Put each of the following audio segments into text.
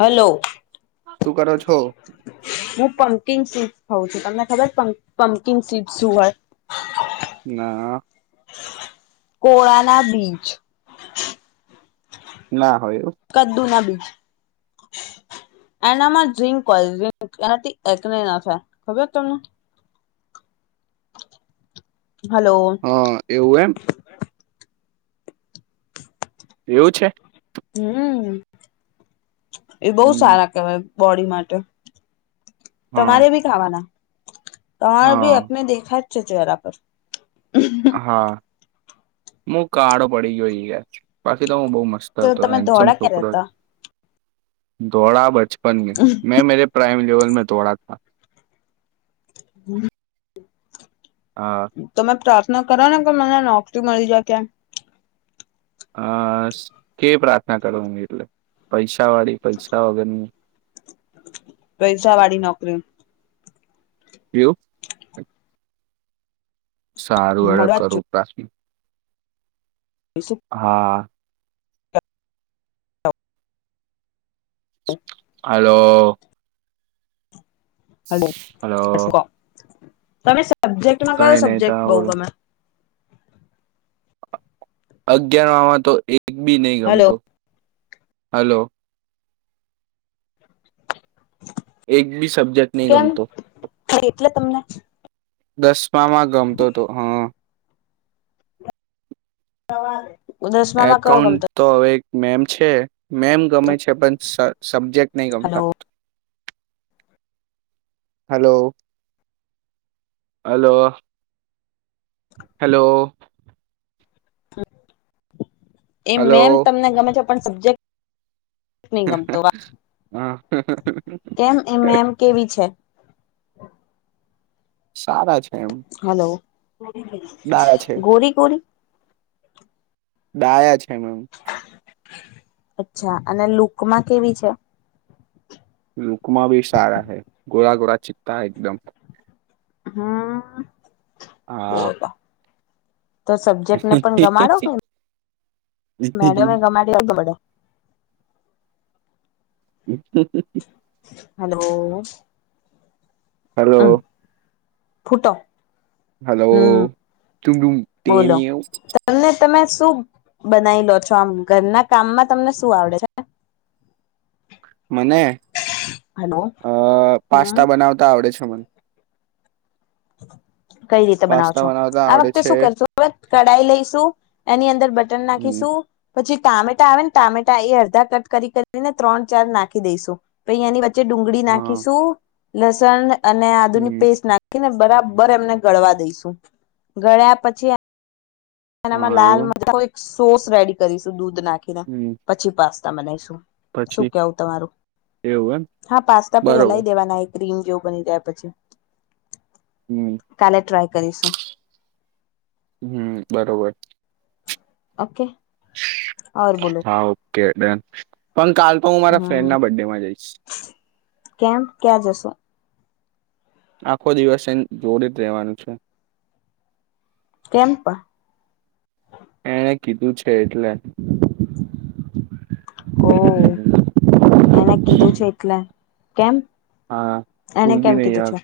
Hello શું કરો છો? હું પંકિંગ સીડ ખાઉ છું, તમને ખબર પંકિંગ સીડ શું હોય? ના. કોળાના બીચ. ના હોય એવુ. કદ્દુ ના બીજ. એનામાં ઝીંક હોય ઝીંક એનાથી એકને ના થાય ખબર છે તમને? હલો. હા એવું એમ? એવું છે? હમ્મ એ બહુ હમ સારા કહેવાય બોડી માટે. હા તમારે ભી ખાવાના તમારે ભી હા એકને દેખા જ છે ચહેરા પર. હા હું કાળો પડી ગયો યાર બાકી તો હું બહુ મસ્ત તો હતો તમે હૅન્ડસમ ધોળા ક્યારે છોકરો હતા ધોળા બચપન મે, મેં મેરે પ્રાઈમ લેવલ મે ધોળા થા. હમ્મ હા તમે પ્રાર્થના કરો ને કે મને નોકરી મળી જાય કેમ. અ કેવી પ્રાર્થના કરવાની એટલે પૈસા વાળી? પૈસા વગરની? પૈસા વાળી નોકરી. એવું? સારું હેડો મળવા જ કરું પ્રા [unintelligible] હા. હલો. હલો હલો તમે શુ કો,? તમે સબ્જેક્ટમાં કઈ કયો નહી ત સબ્જેક્ટ બઉ બોલો ગમે? અગિયાર વામાં તો એક બી નહી હલો ગમતો હલો એક બી સબ્જેક્ટ નહી ગમતો હા એટલે તમને દસમામાં ગમતો તો હા સવારે એકાઉન્ટ તો હવે એક મેમ છે મેમ હતો ગમે છે પણ સ સબ્જેક્ટ નહી હલો ગમતા હલો હલો હલો એ હલો મેમ તમને ગમે છે પણ સબ્જેક્ટ ની ગમતો વા હા કેમ એ મેંમ કેવી છે સારા છે એમ હલો ડાયા છે ગોરી ગોરી ડાયા છે મેમ અચ્છા અને લુકમાં કેવી છે લુકમા ભી સારા હૈ ગોરા ગોરા ચિતા એકદમ હા હા તો સબ્જેક્ટ ને પણ ગમાડો કે મેડમે ગમાડી [inaudible] હલો હમ્મ હલો ફુટો હલો તું તું બોલો તેનીવ તમને તમે શું બનાવી લો છો આમ ઘરના કામમાં તમને શું આવડે છે મને હલો અ હમ પાસ્તા બનાવતા આવડે છે મને કઈ રીતે બનાવ પાસ્તા છો બનાવતા આ આવડે વખતે છે શું કરશું કઢાઈ લઈશું એની અંદર બટન હમ નાખીશું પછી ટામેટા આવે ને ટામેટા એ અડધા કટ કરી કરીને ત્રણ ચાર નાખી દઈસું પચ એની વચ્ચે વચ્ચે ડુંગળી હા નાખીશું લસણ અને આદુ ની હમ પેસ્ટ નાખી ને બરાબર એમને ગળવા દઈશું ગળ્યા પછી એનામાં હા લાલ એવું મ એક સોસ રેડી કરીશું દૂધ નાખીને હમ પછી પાસ્તા બનાવીશું પછી શું કેવું તમારું એવું એમ હા પાસ્તા પ બરોબર હેલાય દેવાના એક ક્રીમ જેવ બની જાય પછી [inaudible] કાલે ટ્રાય કરીશું હમ બરોબર ઓકે બોલો હા ઓકે ડન પણ કાલ પણ હું મારા ફ્રેન્ડ હમ ના બર્ડે માં જઈશ કેમ ક્યાં જશો આખો દિવસ એ જોડી જ રહેવાનું છે. કેમ્પ એણે કીધું છે, એટલે ઓ હમ એને કીધું છે, એટલે કેમ હા એને કોઈ બી કેમ નહીં કીધું યાર છે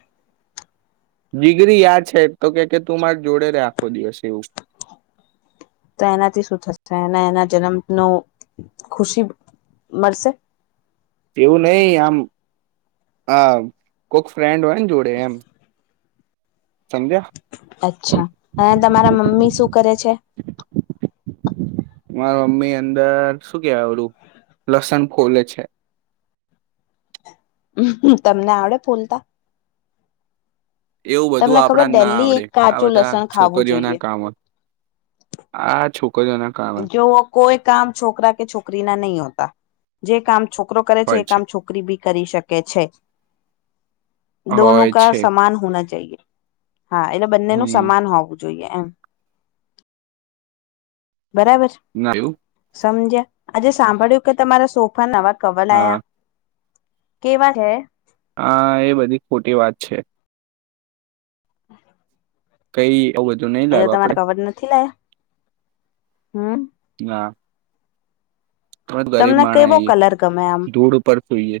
ડિગ્રી યાદ છે, એ તો કે કે તું મારે જોડે રે આખો દિવસ એવું તો એનાથી શું થશે એને એના જન્મ ન ખુશી મળશે એવું નહી આમ હ કોક ફ્રેન્ડ હોય ને જોડે એમ સંધ્યા અચ્છા અને તમારા મમ્મી શું કરે છે. મારા મમ્મી અંદર શું કેવાય આવડું લસણ ફોલે છે. હ તમને આવડે ફોલતા એવું બધું તમને ખબર આપણા ના ડેલી આવડે એક આ કાચું બધા લસણ ખાવું છોકરીઓના જોઈએ કામો આ છોકજ ના જો કોઈ કામ છોકરા કે છોકરી ના નહીં હોતા જે કામ છોકરો કરે છે, એ કામ છોકરી નોકરી ભી કરી શકે છે, દોનો હોય કા છે સમાન હોના ચાએ હા એટલે બંનેનું હમ સમાન હોવું જોઈએ એમ બરાબર ના એું સમજ્યા આજે સાંભળ્યું કે તમારા સોફા નવા કવલ હા આયા કેવા છે. હા એ બધી ખોટી વાત છે. [inaudible] કઈ કવું હતું ન એ તો તમારે ખબર નથી લ્યા હમ ના તમે ગરીબ તમને માણ કેવો આવીએ કલર ગમે આમ ધૂળ ઉપર સુઈએ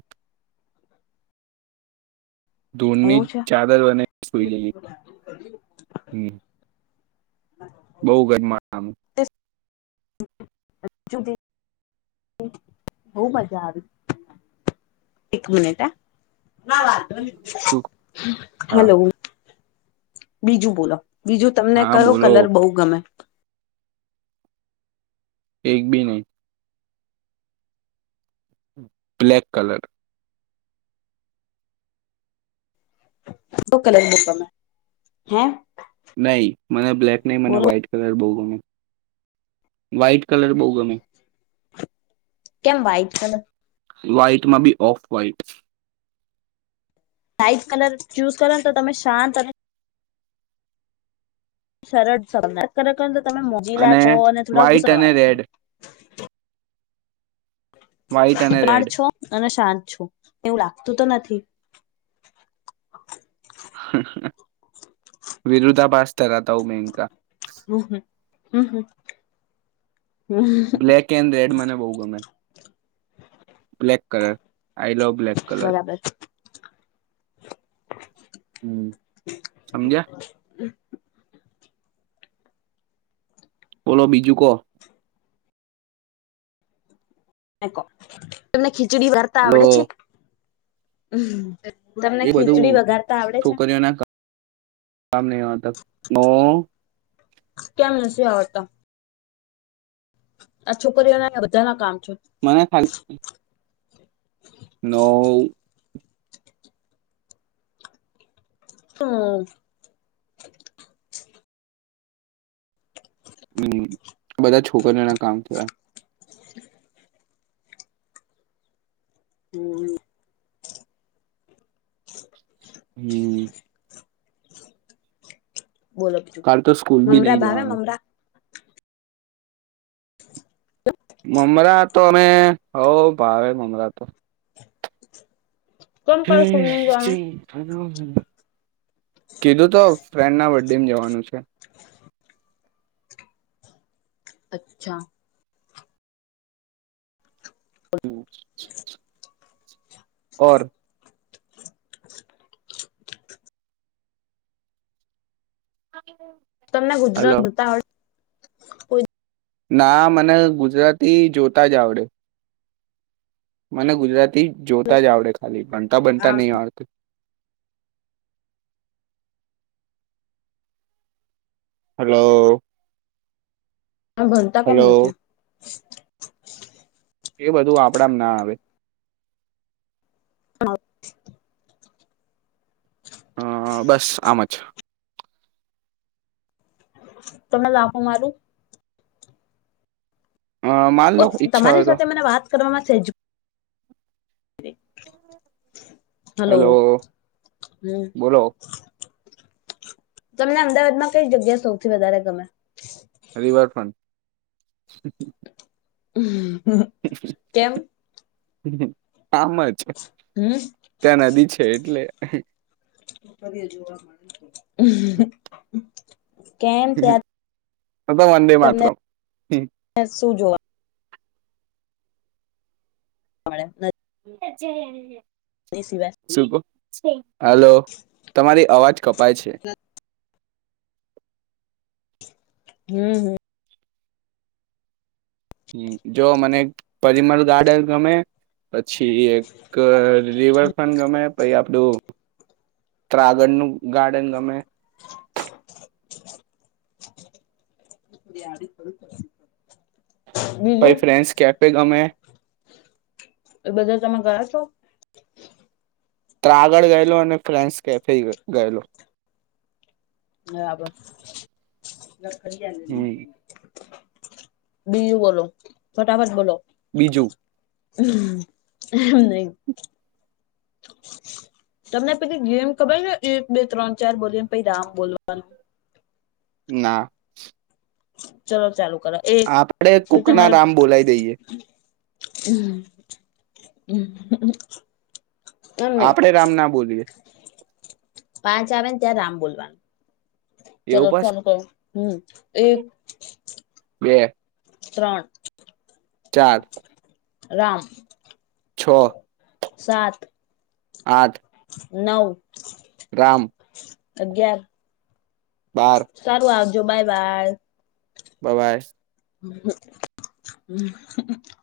દોની એવું છે ચાદર બનાની સોઈ ગ હમ હા બઉુ ગરમામ જુ બહ મજા આવી એક મિનિટ હ વા હા હલો બીજું બોલો બીજું તમને હા કરો બોલો કલર બહુ ગમે એક બી નહી બ્લેક કલર બ કલર બૂકમે હે નહી મને બ્લેક નહી મને બોલો વ્હાઈટ કલર બહુ ગમે વ્હાઈટ કલર બહુ ગમે કેમ વ્હાઈટ કલર વ્હાઈટ માં બી off white light colour choose કરો ને તો તમે શાંત અને સરળ સજ કરે તમે મોજીલા છો અને થોડા વ્હાઈટ અને ગુસ્સાવાળા રેડ છો વ્હાઈટ અને રેડ [inaudible] છો અને શાંત છો એવું લાગતું તો નથી. વિરુદ્ધા પાાસ ધાતા હું મેનકા હમ હમ હમ હમ બ્લેક એન્ડ રેડ મને બહ ગમે black colour I love black colour બરાબર હમ સમજ્યા બોલો બીજું કો? તમો કો? તમને ખીચડી વારતા હલો આવડે છે? તમને એ ખીચડી બધું વઘારતા આવડે છે? છોકરીઓના કામ નં હો ત ઓ કેમ નથી આવડતા? આ છોકરીઓના બધા ના કામ છો મને ખાલી નવ હમ હમ બધા છોકરીઓના કામ થયા હમ હમ બોલો બીજું કાલ તો સ્કૂલ બી મમરા નહી ભાવે જવાનું મમરા મમરા તો અમે હવ ભાવે મમરા તો કેમ કર હમ સ્કૂલની શ જવાનું [inaudible] કીધું તો ફ્રેન્ડ ના બડે મી જવાનું છે અચ્છા હમ ઓર હા [inaudible] તમને ગુજરાત [inaudible] જોતા હોય ના મને ગુજરાતી જોતા જ આવડે મને ગુજરાતી જોતા જ આવડે ખાલી ભનતા બનતા નહી આવડતું હલો! ભણતા કેમ હલો નથી? એ બધું આપડામ ના આવે. હ [unintelligible] અ બસ આમ જ તને લાફો મારું? માન ઓ લો ઈચ્છા તમારી હોય તો સાથે મને વાત કરવામાં સેજ હલો હેલો હમ બોલો? તમને અમદાવાદમાં કઈ જગ્યા સૌથી વધારે ગમે? રિવરફ્રન્ટ તેમ? આમ જ હમ ત્યાં નદી છે એટલે જોવા કેમ ત્યાં? એ તો વંદે માતરમ હ શું જોવા? હ [inaudible] જ એ? ની સિ વાયનુ શું કહો, હલો, તમારી અવાજ કપાય છે. હમ્મ હમ્મ હ જો મને એક પરિમળ ગાર્ડન ગમે. પછી એક રિવરફ્રન્ટ ગમે, પછી આપડું ત્રાગડ નું ગાર્ડન ગમે. [inaudible] [inaudible] પછ બીજું, ફ્રેન્સ કેફે ગમે એ બધા તમે ગયા છો? ત્રાગડ ગયેલો, અને ફ્રેન્સ કેફે ગયેલો. બરાબર હમ બીજું બોલો, ફટાફટ બોલો. બીજું [unintelligible] નહી તમને પેલી ગેમ ખબર છે? એક બે ત્રણ ચાર બોલીને પછી રામ બોલવાનું. ના ચલો ચાલુ કરો એક આપડે કુક ના તમારે રામ બોલાવી દઈએ [unintelligible] એમ નહી આપડે રામ ના બોલીએ પાંચ આવે ને ત્યાં રામ બોલવાનું. એવું ચાલો બસ ચાલુ કરો હમ્મ એક બે ત્રણ ચાર રામ છ સાત આઠ નવ રામ અગિયાર બાર સારું આવજો બાય બાય બબાઈ [unintelligible]